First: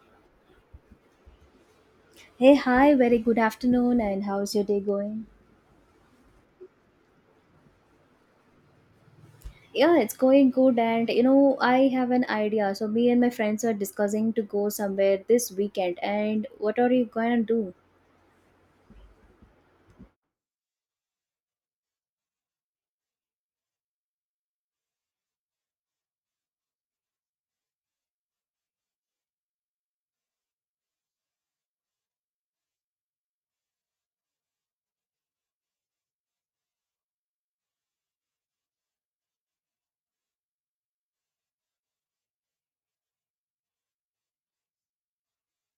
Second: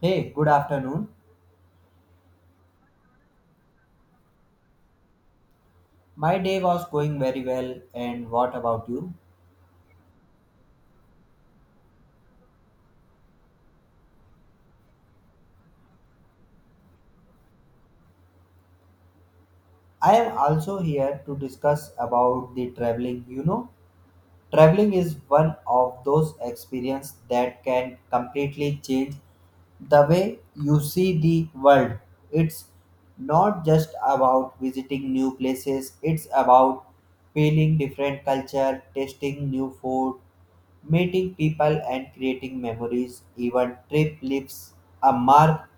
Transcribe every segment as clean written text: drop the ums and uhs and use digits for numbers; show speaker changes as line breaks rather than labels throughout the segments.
Hey, good afternoon.
Hey, hi, very good afternoon, and how's your day going?
My day was going very well, and what about you?
Yeah, it's going good, and you know, I have an idea. So, me and my friends are discussing to go somewhere this weekend, and what are you going to do?
I am also here to discuss about the traveling. You know, traveling is one of those experiences that can completely change the way you see the world. It's not just about visiting new places, it's about feeling different culture, tasting new food, meeting people and creating memories. Even trip leaves a mark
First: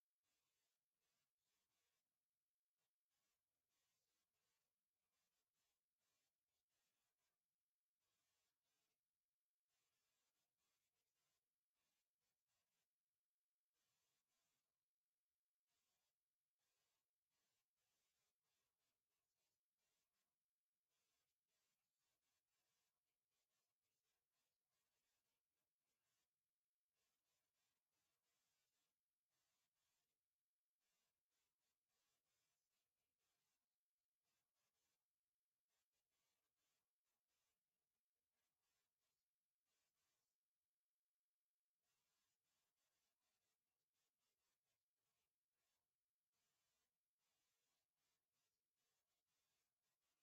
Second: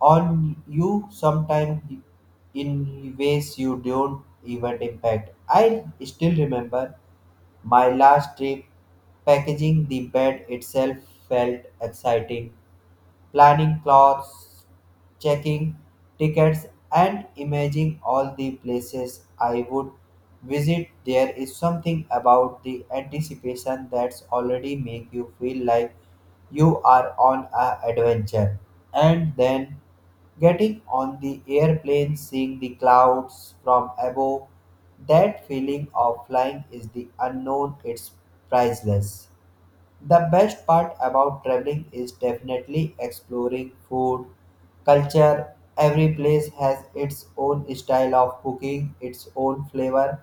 on you sometimes in ways you don't even impact. I still remember my last trip, packaging the bed itself felt exciting, planning clothes, checking tickets, and imagining all the places I would visit. There is something about the anticipation that's already make you feel like you are on a adventure, and then getting on the airplane, seeing the clouds from above. That feeling of flying is the unknown, it's priceless. The best part about traveling is definitely exploring food, culture. Every place has its own style of cooking, its own flavor,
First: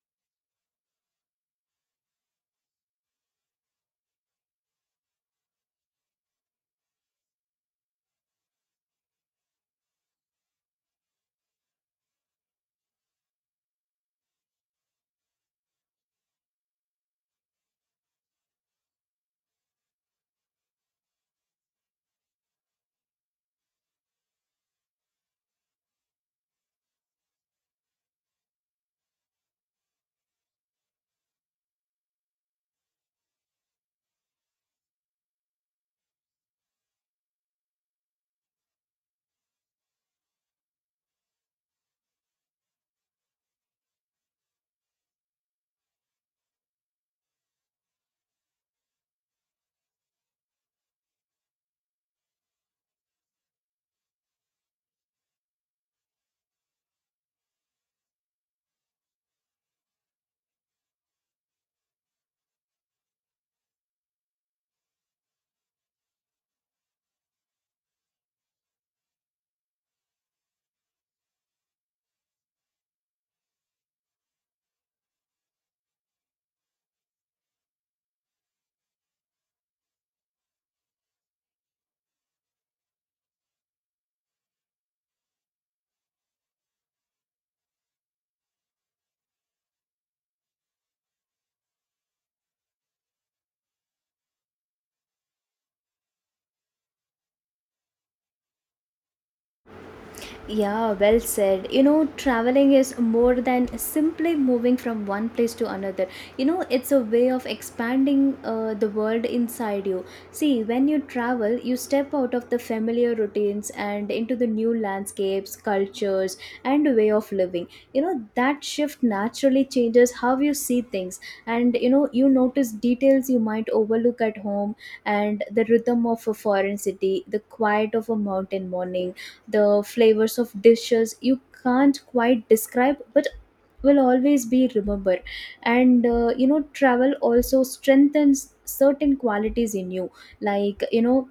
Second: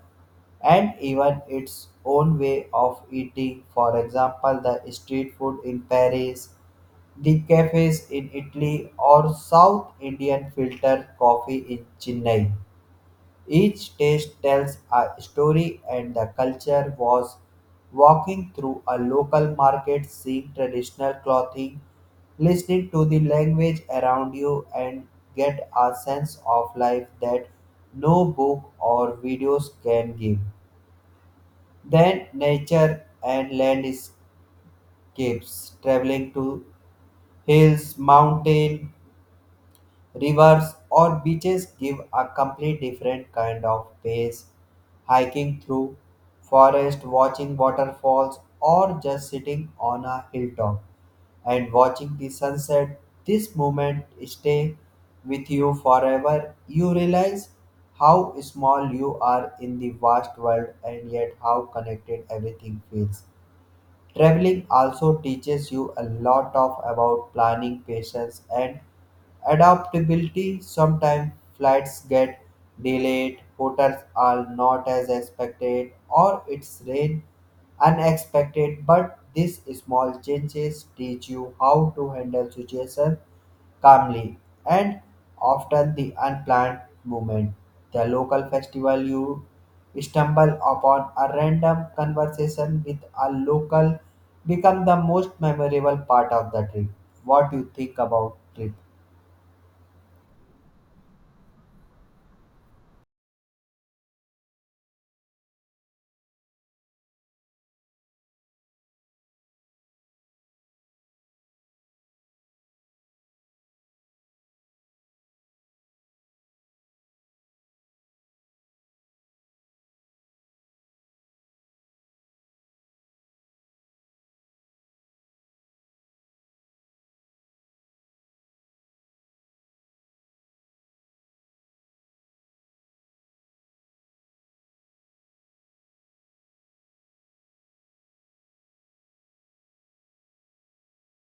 and even its own way of eating. For example, the street food in Paris, the cafes in Italy, or South Indian filter coffee in Chennai. Each taste tells a story, and the culture was walking through a local market, seeing traditional clothing, listening to the language around you, and get a sense of life that no book or videos can give. Then, nature and landscapes, traveling to hills, mountain Rivers or beaches give a completely different kind of pace. Hiking through forest, watching waterfalls, or just sitting on a hilltop and watching the sunset, this moment stay with you forever. You realize how small you are in the vast world and yet how connected everything feels. Traveling also teaches you a lot of about planning, patience, and adaptability. Sometimes flights get delayed, hotels are not as expected, or it's rain unexpected. But these small changes teach you how to handle situations calmly and often the unplanned movement. The local festival you stumble upon a random conversation with a local become the most memorable part of the trip. What you think about trip?
Yeah, well said. You know, traveling is more than simply moving from one place to another. You know, it's a way of expanding the world inside you. See, when you travel, you step out of the familiar routines and into the new landscapes, cultures, and way of living. You know, that shift naturally changes how you see things, and you know, you notice details you might overlook at home, and the rhythm of a foreign city, the quiet of a mountain morning, the flavors of dishes you can't quite describe but will always be remember. And you know, travel also strengthens certain qualities in you, like you know,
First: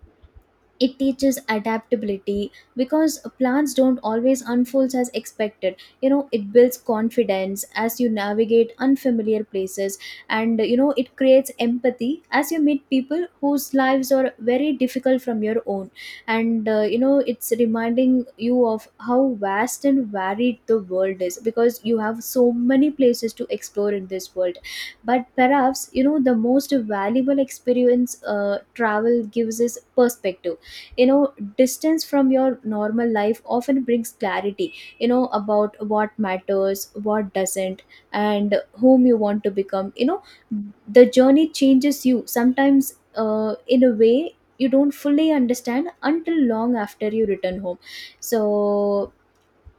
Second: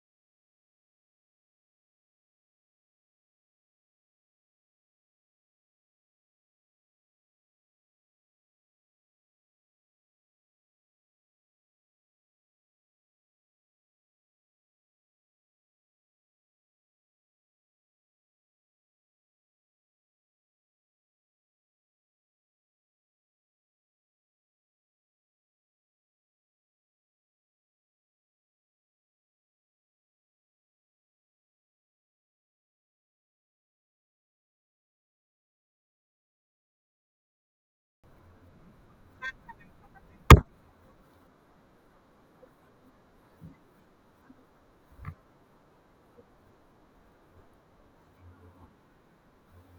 it teaches adaptability because plans don't always unfold as expected. You know, it builds confidence as you navigate unfamiliar places, and you know, it creates empathy as you meet people whose lives are very difficult from your own. And you know, it's reminding you of how vast and varied the world is, because you have so many places to explore in this world. But perhaps, you know, the most valuable experience travel gives is perspective. You know, distance from your normal life often brings clarity, you know, about what matters, what doesn't, and whom you want to become. You know, the journey changes you sometimes, in a way you don't fully understand until long after you return home. So,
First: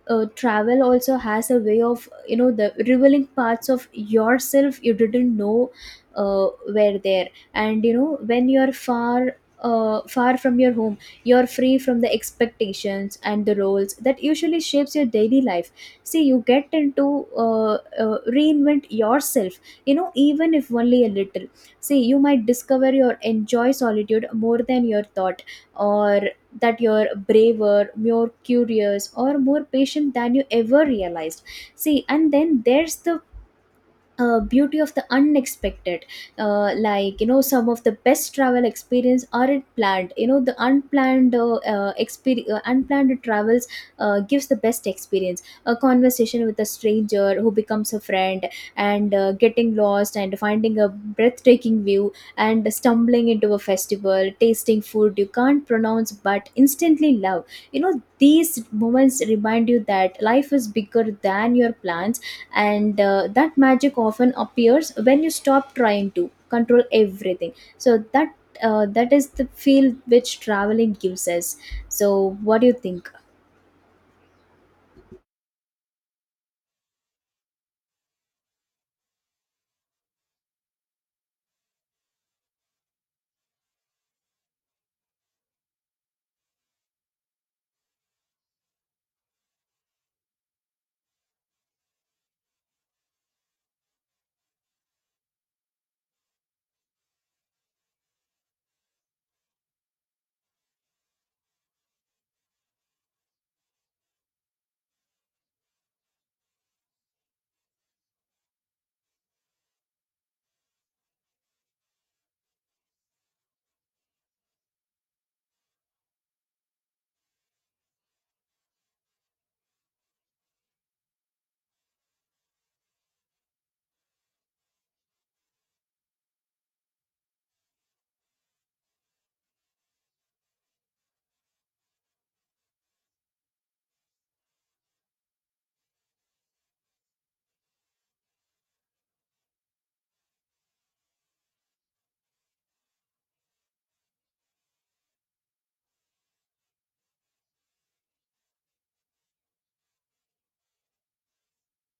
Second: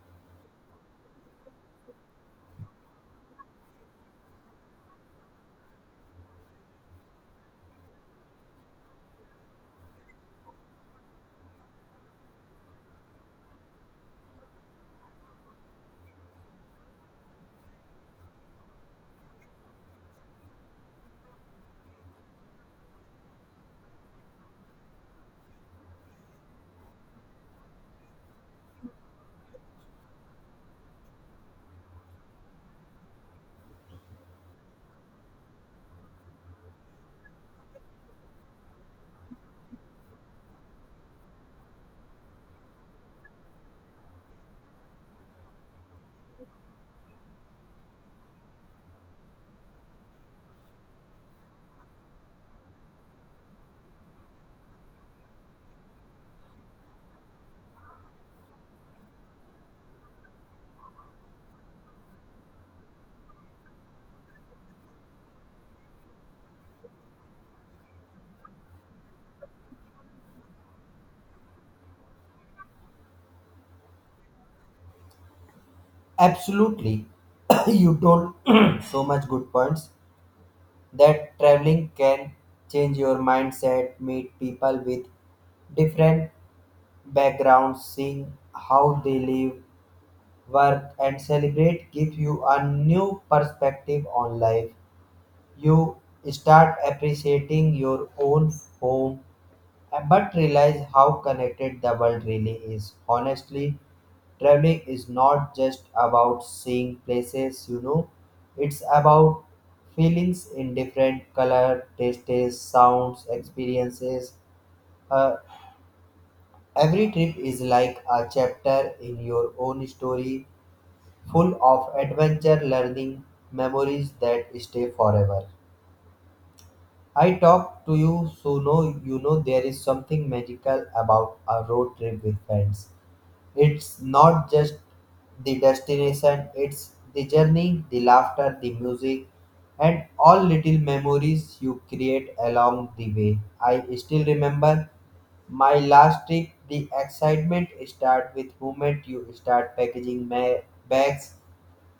travel also has a way of, you know, the revealing parts of yourself you didn't know were there. And you know, when you're far, far from your home, you're free from the expectations and the roles that usually shapes your daily life. See, you get into reinvent yourself, you know, even if only a little. See, you might discover your enjoy solitude more than your thought, or that you're braver, more curious, or more patient than you ever realized. See, and then there's the beauty of the unexpected, like you know, some of the best travel experience aren't planned. You know, the unplanned unplanned travels gives the best experience: a conversation with a stranger who becomes a friend, and getting lost and finding a breathtaking view, and stumbling into a festival, tasting food you can't pronounce but instantly love. You know, these moments remind you that life is bigger than your plans, and that magic often appears when you stop trying to control everything. So that, that is the feel which traveling gives us. So what do you think?
Absolutely. You told so much good points that traveling can change your mindset, meet people with different backgrounds, seeing how they live, work, and celebrate give you a new perspective on life. You start appreciating your own home but realize how connected the world really is. Honestly, traveling is not just about seeing places, you know, it's about feelings in different color, tastes, sounds, experiences. Uh, every trip is like a chapter in your own story full of adventure learning memories that stay forever. I talk to you so know you know there is something magical about a road trip with friends. It's not just the destination, it's the journey, the laughter, the music, and all little memories you create along the way. I still remember my last trip, the excitement start with moment you start bags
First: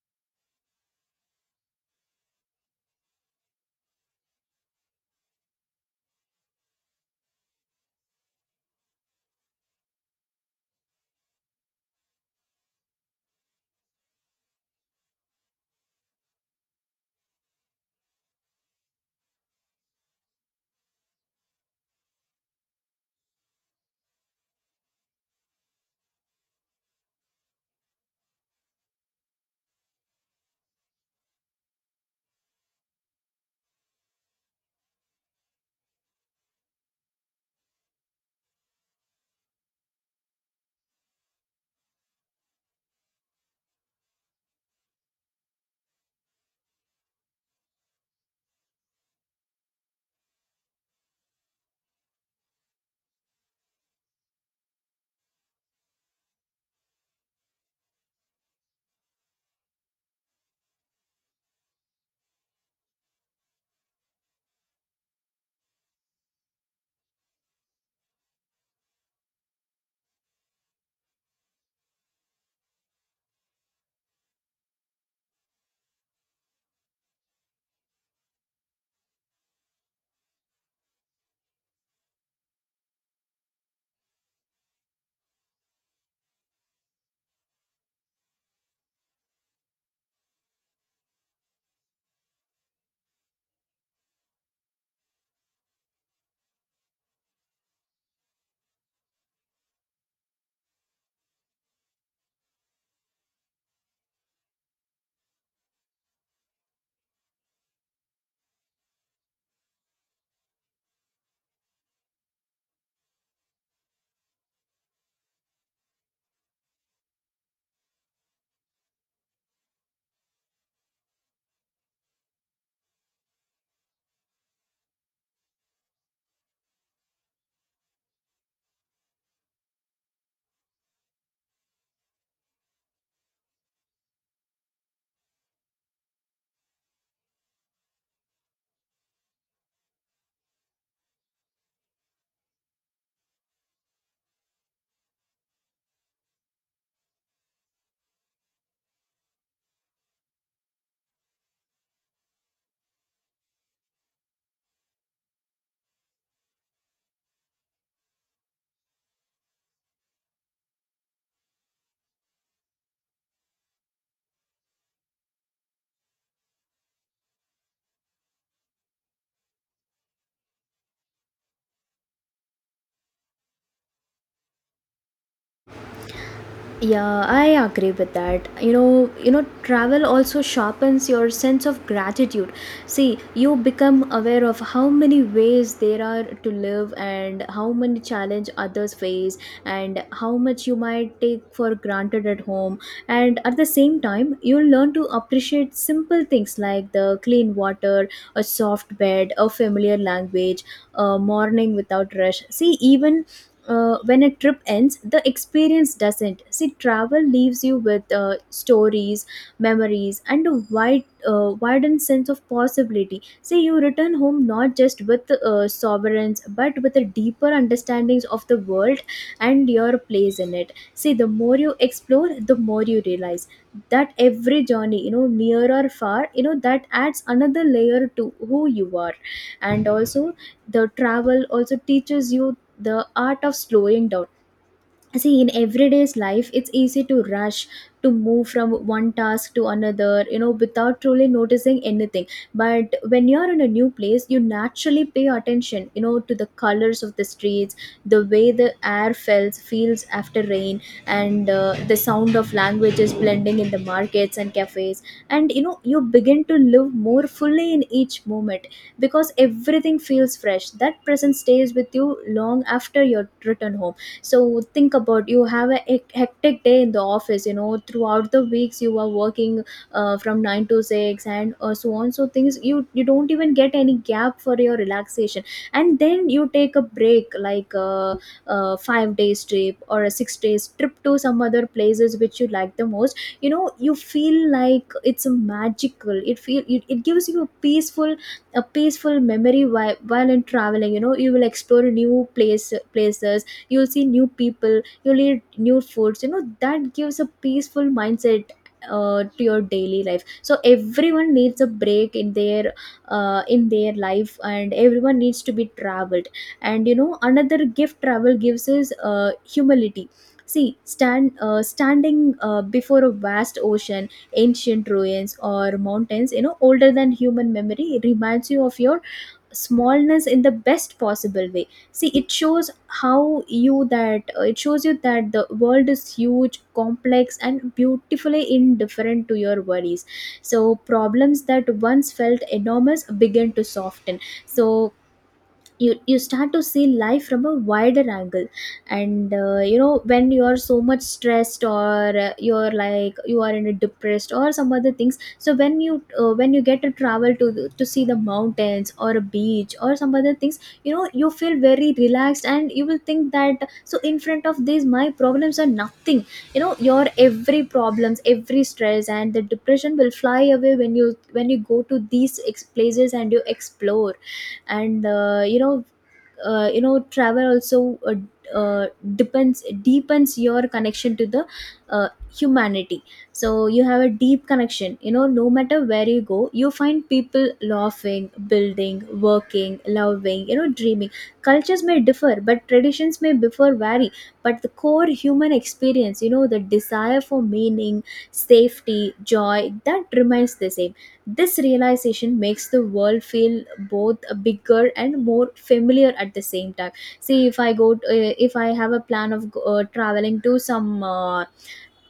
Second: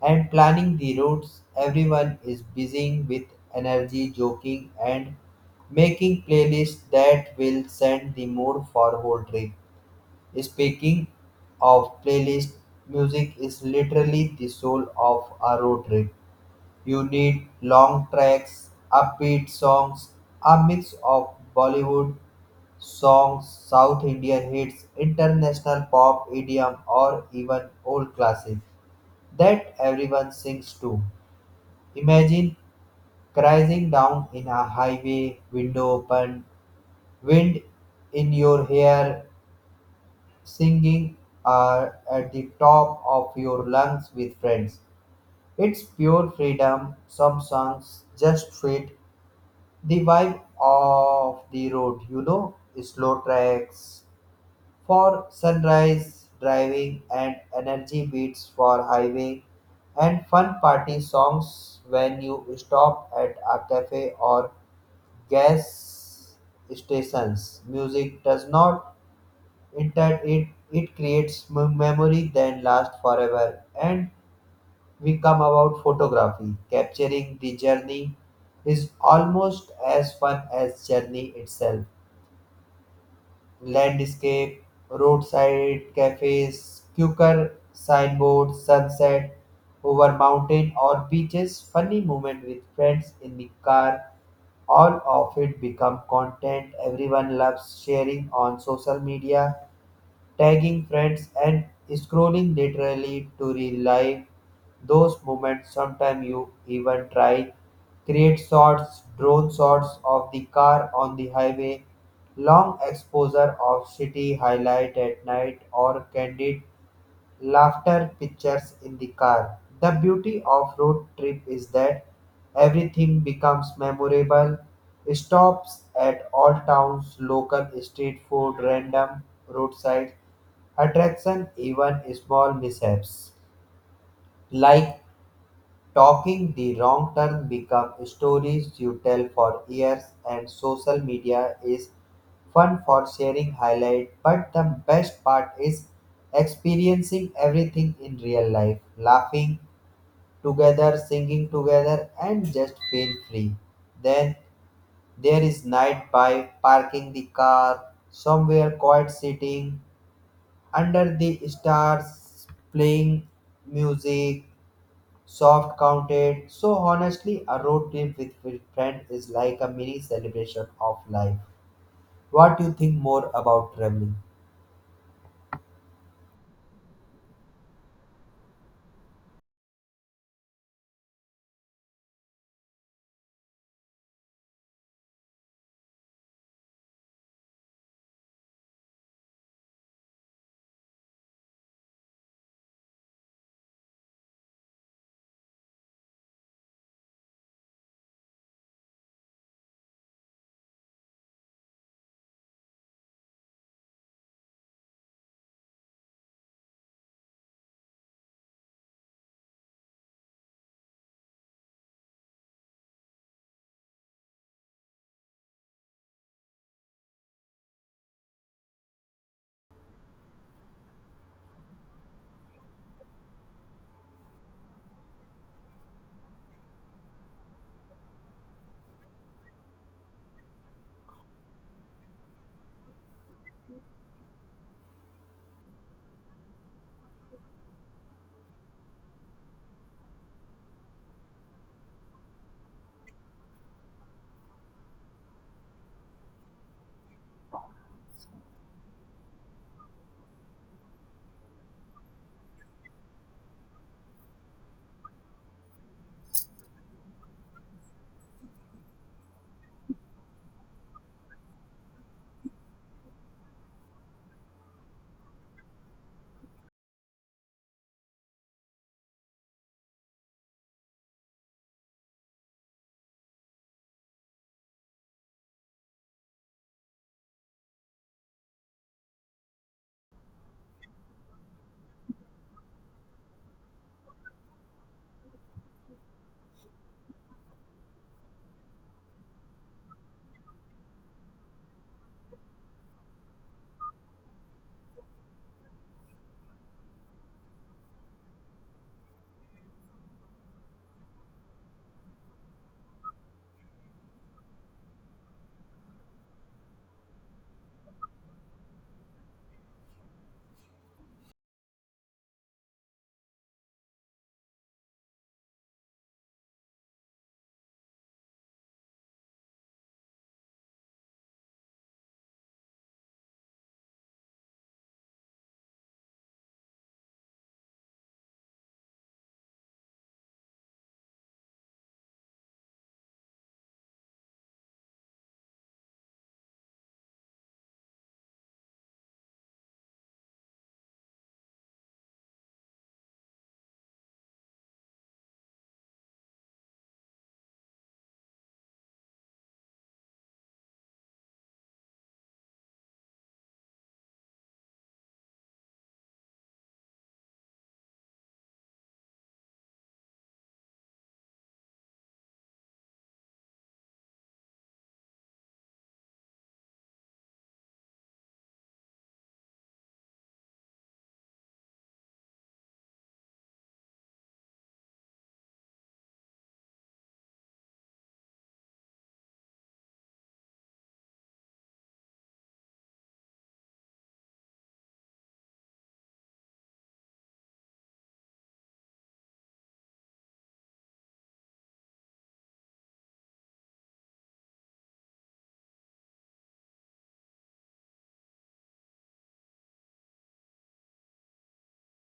and planning the routes. Everyone is busy with energy, joking, and making playlists that will send the mood for whole trip. Speaking of playlist, music is literally the soul of a road trip. You need long tracks, upbeat songs, a mix of Bollywood songs, South Indian hits, international pop, idiom, or even old classics that everyone sings to. Imagine crashing down in a highway, window open, wind in your hair, singing are at the top of your lungs with friends. It's pure freedom. Some songs just fit the vibe of the road, you know, slow tracks for sunrise driving and energy beats for highway and fun party songs when you stop at a cafe or gas stations. Music does not it, it creates memory that lasts forever, and we come about photography capturing the journey is almost as fun as journey itself, landscape roadside cafes quicker signboards sunset over mountain or beaches funny moment with friends in the car, all of it become content everyone loves sharing on social media, tagging friends, and scrolling literally to relive those moments. Sometimes you even try create shots, drone shots of the car on the highway, long exposure of city highlight at night, or candid laughter pictures in the car. The beauty of road trip is that everything becomes memorable. Stops at all towns, local street food, random roadside attraction, even small mishaps like talking the wrong turn become stories you tell for years, and social media is fun for sharing highlight, but the best part is experiencing everything in real life, laughing together, singing together, and just feel free. Then there is night by parking the car somewhere quiet, sitting under the stars, playing music, soft counted. So honestly, a road trip with friend is like a mini celebration of life. What do you think more about traveling?
Yeah, I agree with that. You know, travel also sharpens your sense of gratitude. See, you become aware of how many ways there are to live, and how many challenge others face, and how much you might take for granted at home. And at the same time, you learn to appreciate simple things, like the clean water, a soft bed, a familiar language, a morning without rush. See, even when a trip ends, the experience doesn't. See, travel leaves you with stories, memories, and a wide, widened sense of possibility. See, you return home not just with sovereigns, but with a deeper understandings of the world and your place in it. See, the more you explore, the more you realize that every journey, you know, near or far, you know, that adds another layer to who you are. And also, the travel also teaches you the art of slowing down. See, in everyday's life it's easy to rush, to move from one task to another, you know, without truly noticing anything. But when you're in a new place, you naturally pay attention, you know, to the colors of the streets, the way the air feels after rain, and the sound of languages blending in the markets and cafes. And you know, you begin to live more fully in each moment, because everything feels fresh. That present stays with you long after your return home. So think about, you have a hectic day in the office, you know, throughout the weeks you are working from 9 to 6, and so on, so things you don't even get any gap for your relaxation. And then you take a break like a 5-day days trip or a 6-day days trip to some other places which you like the most. You know, you feel like it's a magical, it feel, it gives you a peaceful, a peaceful memory. While in traveling, you know, you will explore new places, you'll see new people, you'll eat new foods. You know, that gives a peaceful mindset to your daily life. So everyone needs a break in their life, and everyone needs to be traveled. And you know, another gift travel gives is humility. See, standing before a vast ocean, ancient ruins, or mountains, you know, older than human memory, reminds you of your smallness in the best possible way. See, it shows how you that it shows you that the world is huge, complex, and beautifully indifferent to your worries. So problems that once felt enormous begin to soften. So you start to see life from a wider angle. And you know, when you are so much stressed, or you're like you are in a depressed or some other things, so when you get to travel to to see the mountains or a beach or some other things, you know, you feel very relaxed, and you will think that so in front of these, my problems are nothing. You know, your every problems, every stress and the depression will fly away when you, when you go to these places and you explore. And you know, you know, travel also uh, depends deepens your connection to the uh, humanity. So you have a deep connection. You know, no matter where you go, you find people laughing, building, working, loving, you know, dreaming. Cultures may differ, but traditions may differ vary, but the core human experience, you know, the desire for meaning, safety, joy, that remains the same. This realization makes the world feel both bigger and more familiar at the same time. See, if I go, to, if I have a plan of traveling to some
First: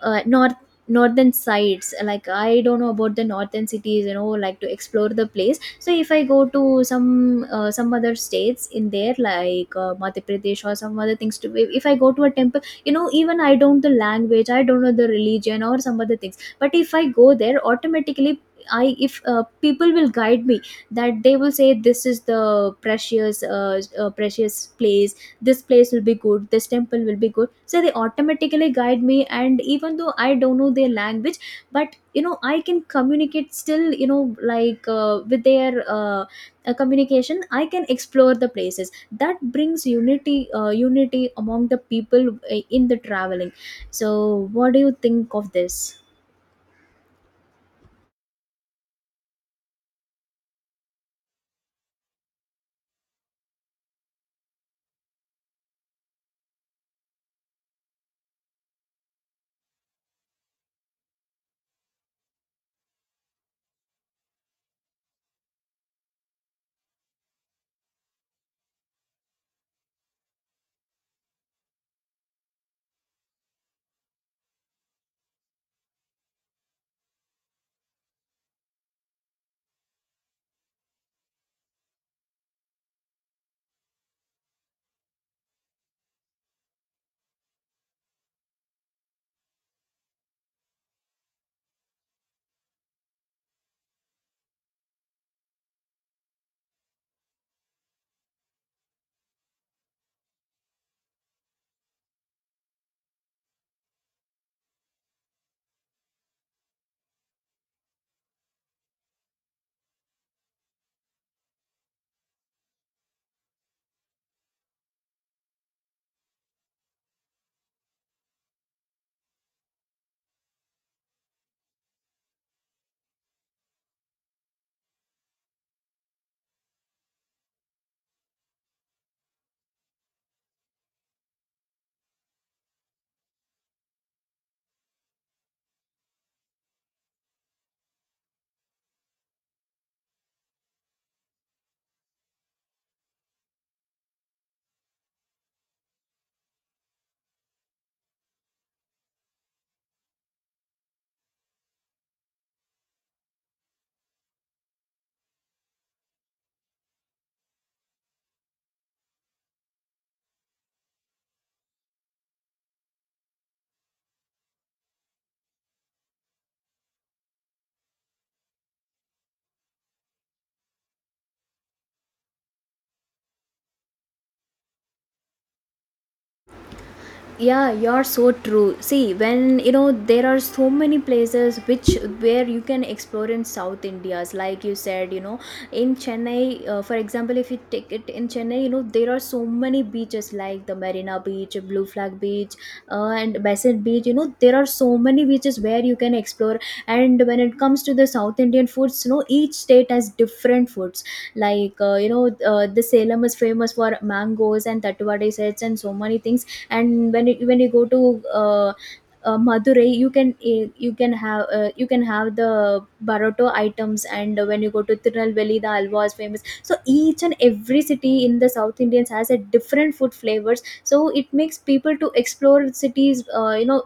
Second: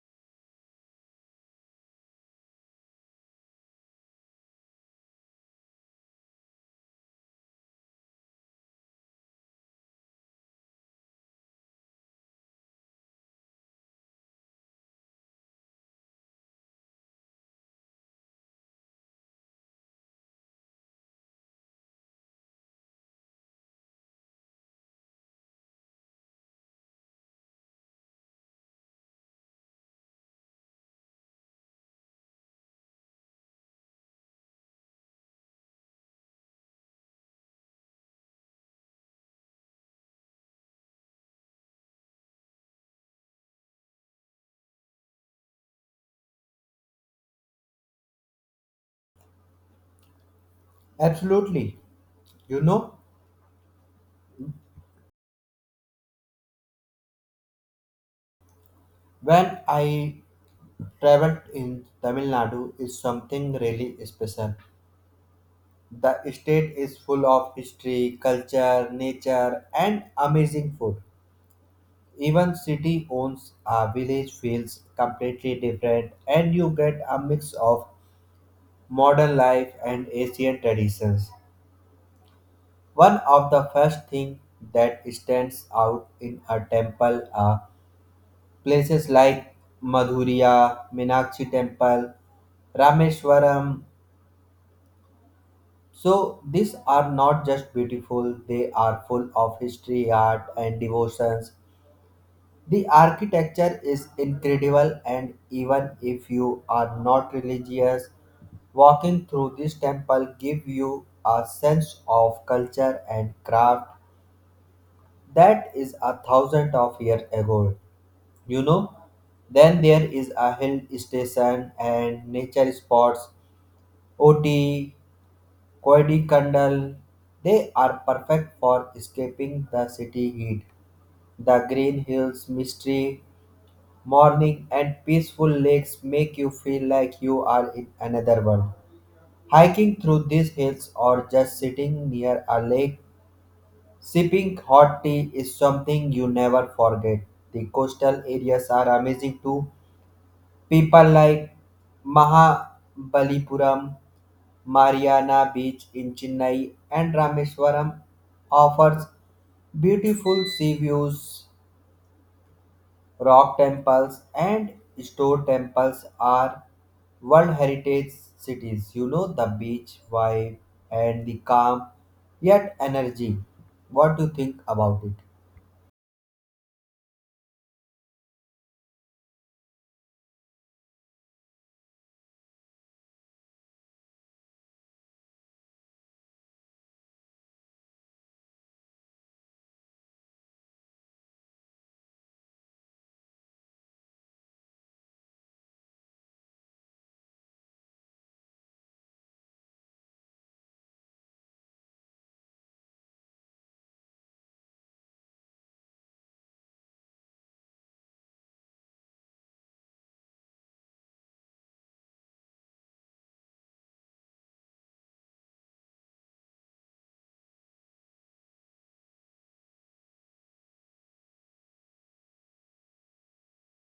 uh, north northern sides. Like, I don't know about the northern cities, you know, like to explore the place. So if I go to some other states in there, like Madhya Pradesh or some other things to, if I go to a temple, you know, even I don't know the language, I don't know the religion or some other things, but if I go there, automatically, I if people will guide me that they will say this is the precious precious place, this place will be good, this temple will be good. So they automatically guide me, and even though I don't know their language, but you know, I can communicate still, you know, like with their communication I can explore the places. That brings unity, unity among the people in the traveling. So what do you think of this?
Absolutely. You know, when I traveled in Tamil Nadu is something really special. The state is full of history, culture, nature and amazing food. Even city owns a village feels completely different, and you get a mix of modern life and asian traditions. One of the first thing that stands out in a temple are places like Madhurya Minakshi Temple, Rameshwaram. So these are not just beautiful, they are full of history, art, and devotions. The architecture is incredible, and even if you are not religious, walking through this temple give you a sense of culture and craft that is a thousand of years ago. You know, then there is a hill station and nature spots, Oti, Koidikandal. They are perfect for escaping the city heat, the green hills, mystery morning and peaceful lakes make you feel like you are in another world. Hiking through these hills or just sitting near a lake, sipping hot tea is something you never forget. The coastal areas are amazing too. People like Mahabalipuram, Mariana Beach in Chennai, and Rameswaram offers beautiful sea views, Rock temples and stone temples are World Heritage Cities. You know the beach vibe and the calm yet energy. What do you think about it?
Yeah, you're so true. See, when you know, there are so many places which where you can explore in South India's, like you said, you know, in Chennai, for example, if you take it in Chennai, you know, there are so many beaches, like the Marina Beach, Blue Flag Beach, and Basin Beach. You know, there are so many beaches where you can explore. And when it comes to the South Indian foods, you know, each state has different foods. Like you know, the Salem is famous for mangoes and tatuwade sets and so many things. And when you go to Madurai, you can eh, you can have the baroto items. And when you go to Tirunelveli, the alwa is famous. So each and every city in the South Indians has a different food flavors. So it makes people to explore cities, you know,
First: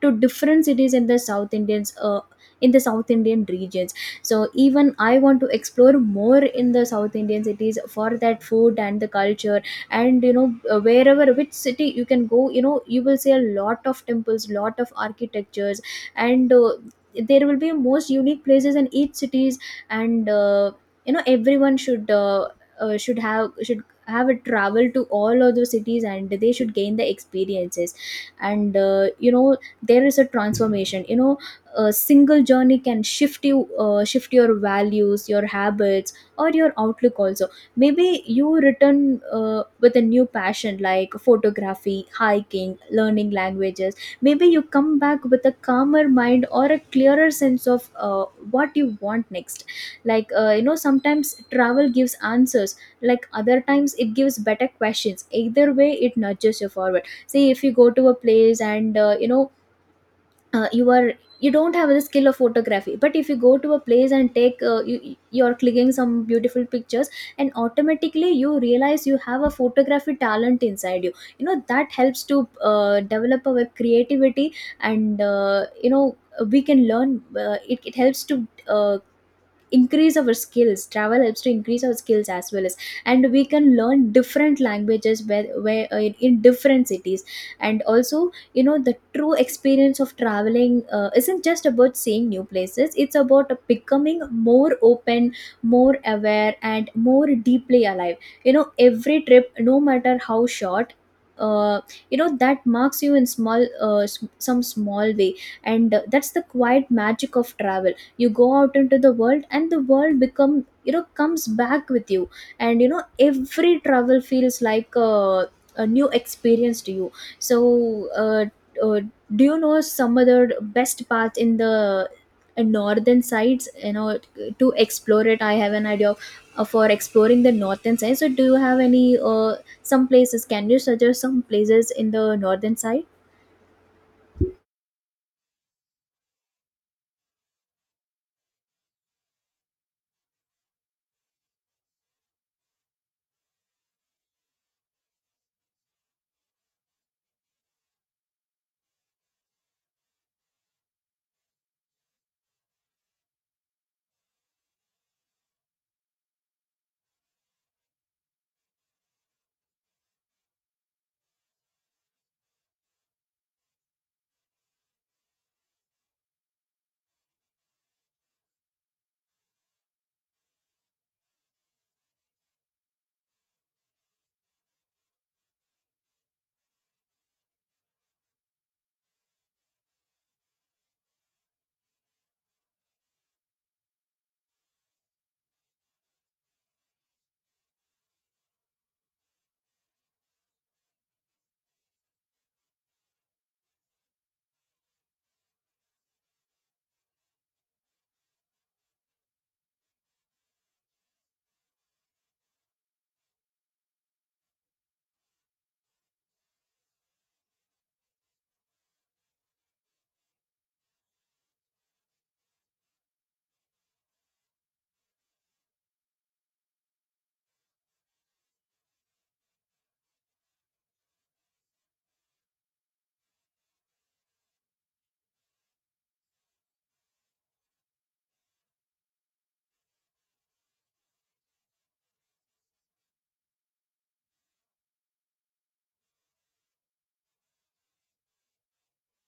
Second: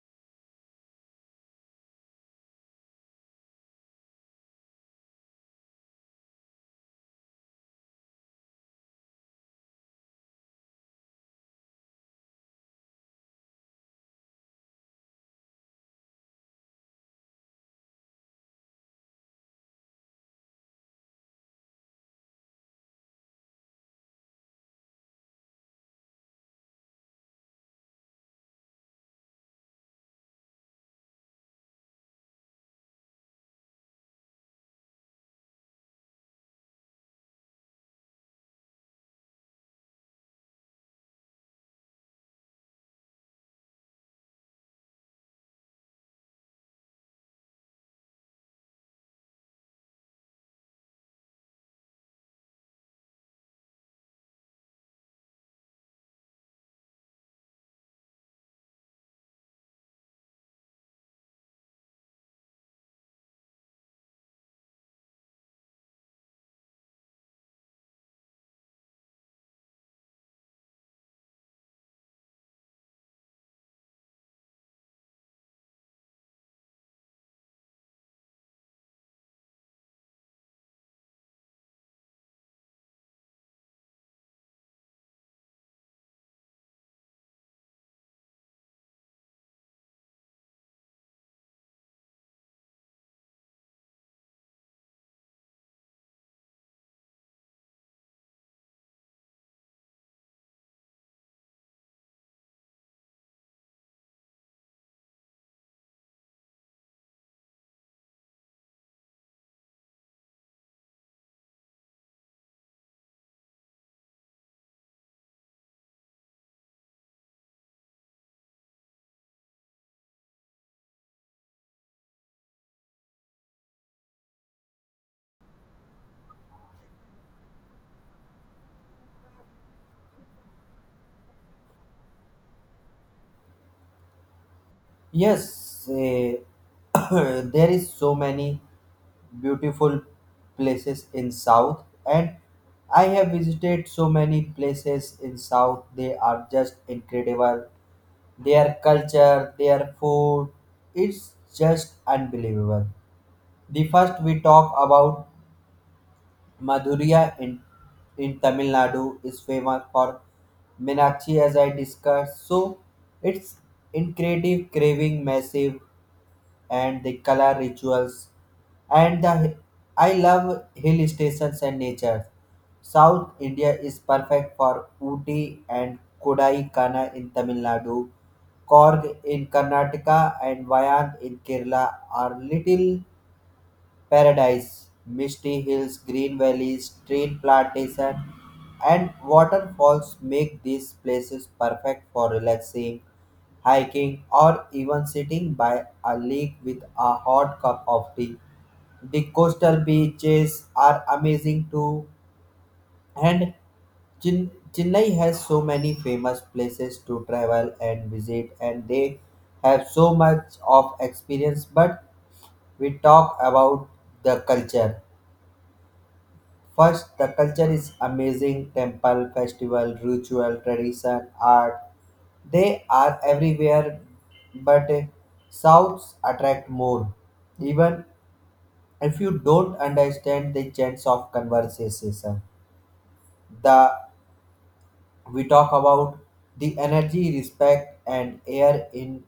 to different cities in the South Indians. In the South Indian regions, so even I want to explore more in the South Indian cities for that food and the culture. And wherever which city you can go, you know, you will see a lot of temples, lot of architectures. And There will be most unique places in each cities. And you know everyone should have a travel to all of those cities, and they should gain the experiences. And you know there is a transformation, you know, a single journey can shift you shift your values, your habits, or your outlook also. Maybe you return with a new passion like photography, hiking, learning languages. Maybe you come back with a calmer mind or a clearer sense of what you want next. Sometimes travel gives answers, like other times it gives better questions. Either way, it nudges you forward. See, if you go to a place and, uh, you are you don't have the skill of photography, but if you go to a place and take, you're clicking some beautiful pictures, and automatically you realize you have a photography talent inside you. You know, that helps to develop our creativity. And you know we can learn, it helps to increase our skills. Travel helps to increase our skills as well as, and we can learn different languages in different cities. And also, you know, the true experience of traveling isn't just about seeing new places, it's about becoming more open, more aware, and more deeply alive. You know, every trip, no matter how short uh, that marks you in some small way. And that's the quiet magic of travel. You go out into the world and the world become you know comes back with you. And you know, every travel feels like a new experience to you. So uh, uh, do you know some other best path in the northern sides? You know, to explore it, I have an idea of, for exploring the northern side. So do you have any some places? Can you suggest some places in the northern side?
Yes, eh, there is so many beautiful places in South, and I have visited so many places in South. They are just incredible. Their culture, their food, it's just unbelievable. The first we talk about Madurai in Tamil Nadu is famous for Meenakshi as I discussed. So it's incredible craving massive and the color rituals and the I love hill stations and nature. South India is perfect for Ooty and Kodaikana in Tamil Nadu. Korg in Karnataka and Vayand in Kerala are little paradise, misty hills, green valleys, street plantation, and waterfalls make these places perfect for relaxing, hiking, or even sitting by a lake with a hot cup of tea. The coastal beaches are amazing too, and Chennai has so many famous places to travel and visit, and they have so much of experience. But we talk about the culture. First, the culture is amazing temple, festival, ritual, tradition, art. They are everywhere, but Souths attract more, even if you don't understand the chance of conversation. The we talk about the energy, respect, and air in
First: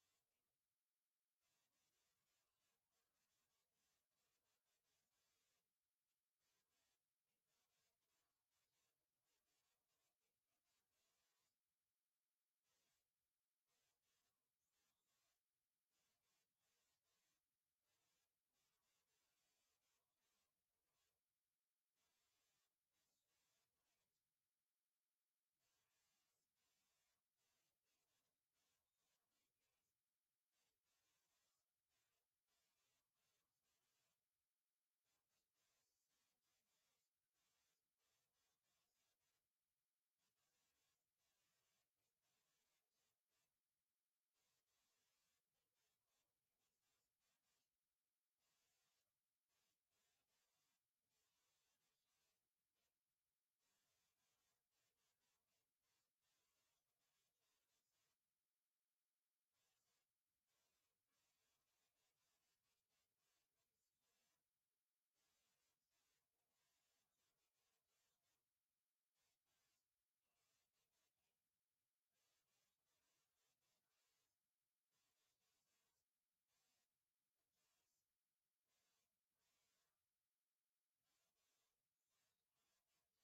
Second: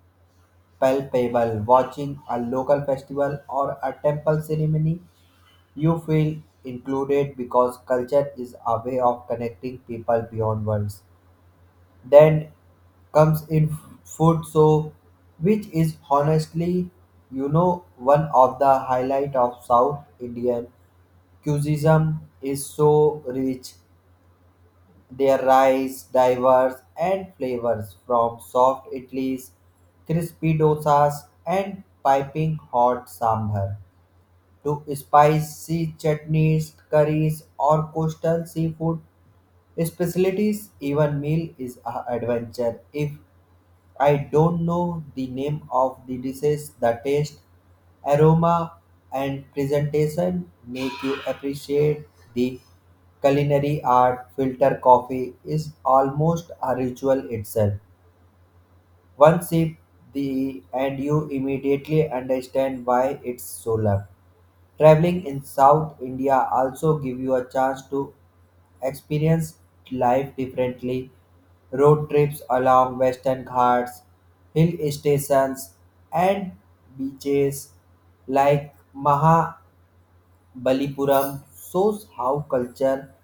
palpable. Watching a local festival or a temple ceremony, you feel included because culture is a way of connecting people beyond words. Then comes in food, so which is honestly, you know, one of the highlight of South Indian cuisine is so rich, their rice diverse and flavors from soft idlis, crispy dosas and piping hot sambar to spicy chutneys, curries, or coastal seafood specialties. Even meal is an adventure. If I don't know the name of the dishes, the taste, aroma, and presentation make you appreciate the culinary art. Filter coffee is almost a ritual itself. One sip the and you immediately understand why it's so loved. Traveling in South India also give you a chance to experience life differently. Road trips along Western Ghats, hill stations and beaches like Mahabalipuram shows how culture,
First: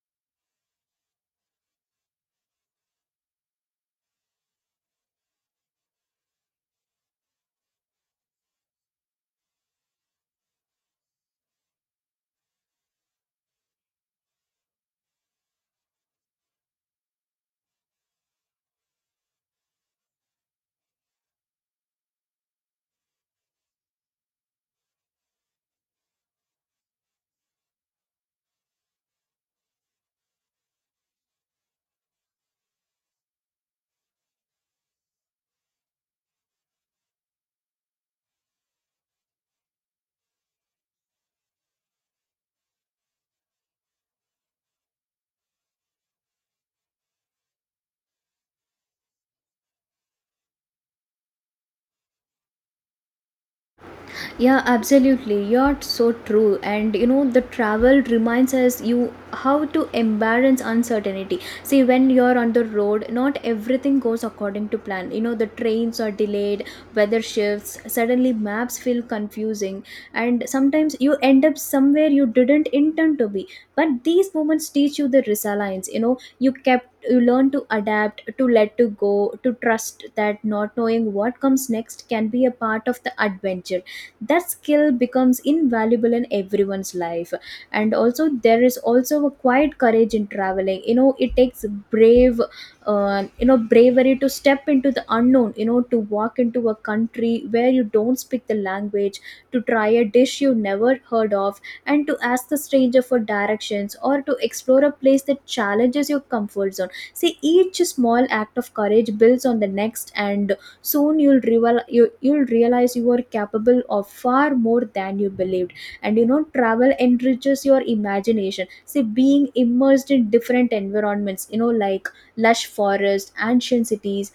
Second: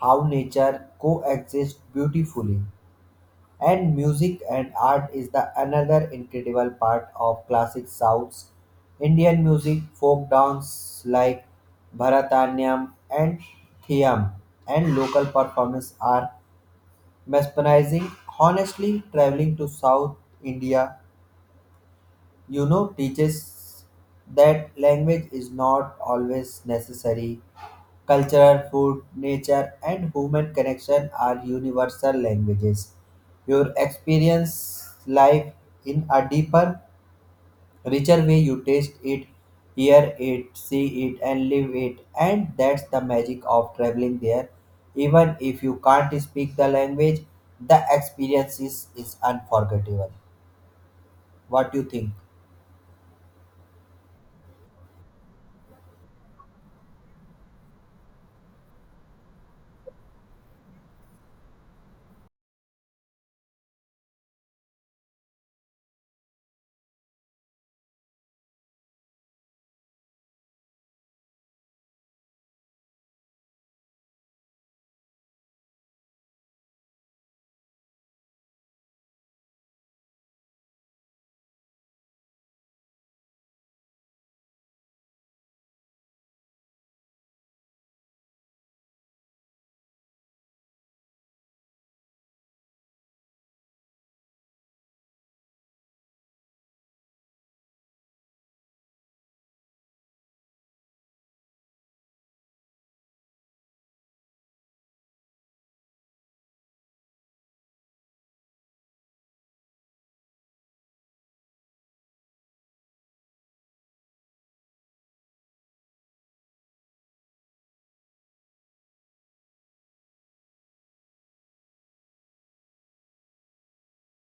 how nature coexist beautifully. And music and art is the another incredible part of classic South's Indian music, folk dance like Bharatanatyam and Thiyam, and local performance are mesmerizing. Honestly, traveling to South India, you know, teaches that language is not always necessary, cultural food nature and human connection are universal languages, your experience life in a deeper richer way, you taste it, hear it, see it, and live it, and that's the magic of traveling there. Even if you can't speak the language, the experience is unforgettable. What do you think?
Yeah, absolutely. You're so true. And you know, the travel reminds us you how to embrace uncertainty. See, when you're on the road, not everything goes according to plan. You know, the trains are delayed, weather shifts, suddenly maps feel confusing, and sometimes you end up somewhere you didn't intend to be. But these moments teach you the resilience. You know, you kept, you learn to adapt, to let to go, to trust that not knowing what comes next can be a part of the adventure. That skill becomes invaluable in everyone's life. And also, there is also a quiet courage in traveling. You know, it takes brave, bravery to step into the unknown, you know, to walk into a country where you don't speak the language, to try a dish you never heard of, and to ask the stranger for directions, or to explore a place that challenges your comfort zone. See, each small act of courage builds on the next, and soon you'll realize you are capable of far more than you believed. And you know, travel enriches your imagination. See, being immersed in different environments, you know, like lush forests, ancient cities,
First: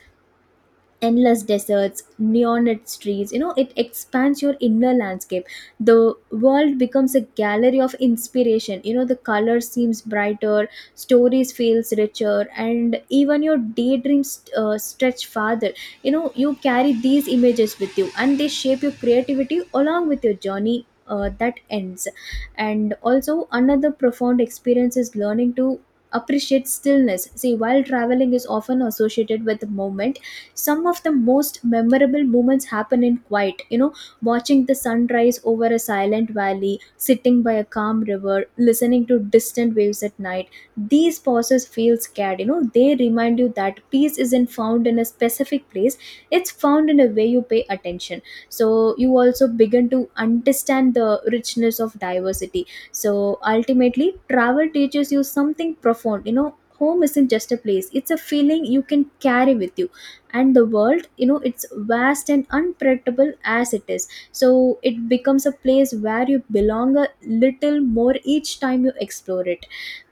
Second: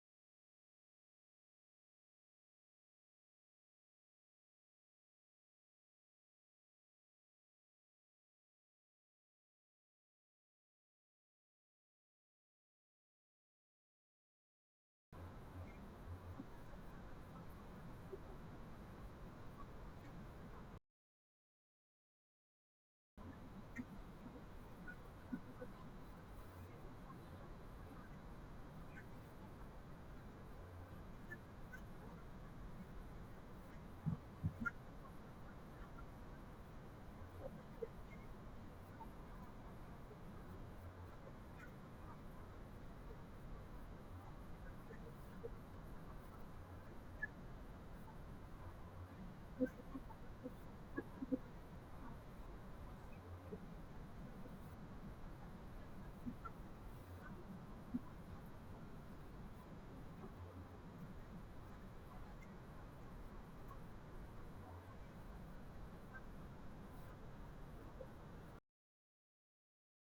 endless deserts, neon lit streets. You know, it expands your inner landscape. The world becomes a gallery of inspiration. You know, the color seems brighter, stories feels richer, and even your daydreams stretch farther. You know, you carry these images with you, and they shape your creativity along with your journey. That ends. And also another profound experience is learning to appreciate stillness. See, while traveling is often associated with movement, some of the most memorable moments happen in quiet. You know, watching the sunrise over a silent valley, sitting by a calm river, listening to distant waves at night. These pauses feel scared. You know, they remind you that peace isn't found in a specific place, it's found in a way you pay attention. So you also begin to understand the richness of diversity. So ultimately travel teaches you something profound. You know, home isn't just a place, it's a feeling you can carry with you. And the world, you know, it's vast and unpredictable as it is, so it becomes a place where you belong a little more each time you explore it.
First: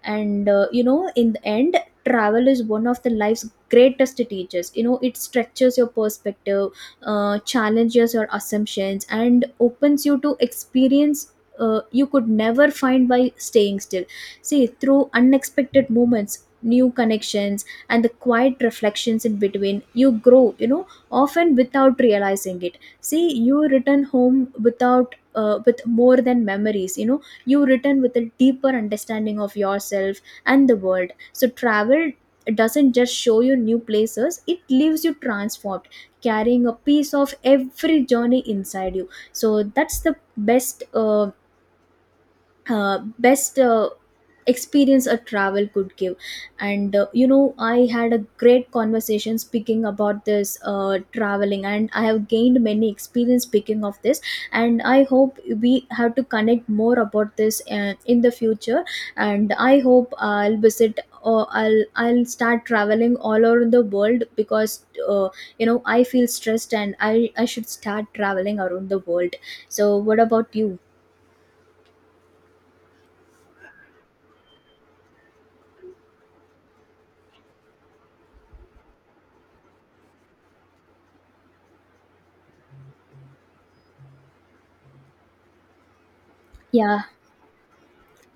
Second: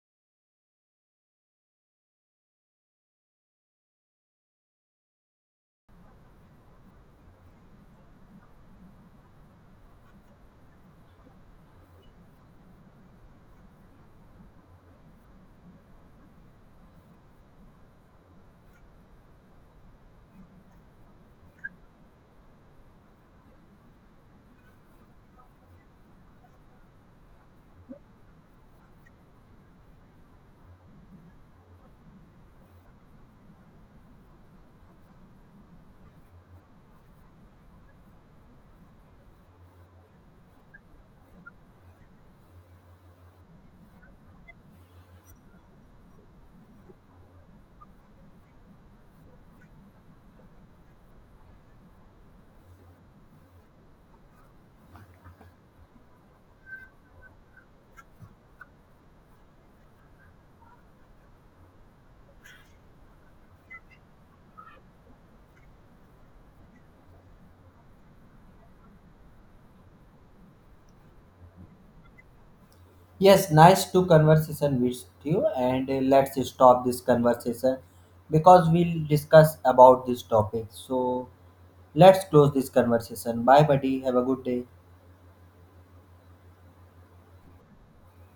And in the end, travel is one of the life's greatest teachers. You know, it stretches your perspective, challenges your assumptions, and opens you to experience you could never find by staying still. See, through unexpected moments, new connections, and the quiet reflections in between, you grow, you know, often without realizing it. See, you return home without with more than memories. You know, you return with a deeper understanding of yourself and the world. So travel doesn't just show you new places, it leaves you transformed, carrying a piece of every journey inside you. So that's the best experience a travel could give. And I had a great conversation speaking about this traveling, and I have gained many experience speaking of this. And I hope we have to connect more about this in the future. And I hope I'll visit, or I'll start traveling all over the world, because I feel stressed and I should start traveling around the world. So what about you?
Yes, nice to conversation with you, and let's stop this conversation because we'll discuss about this topic. So let's close this conversation. Bye, buddy. Have a good day.
Yeah.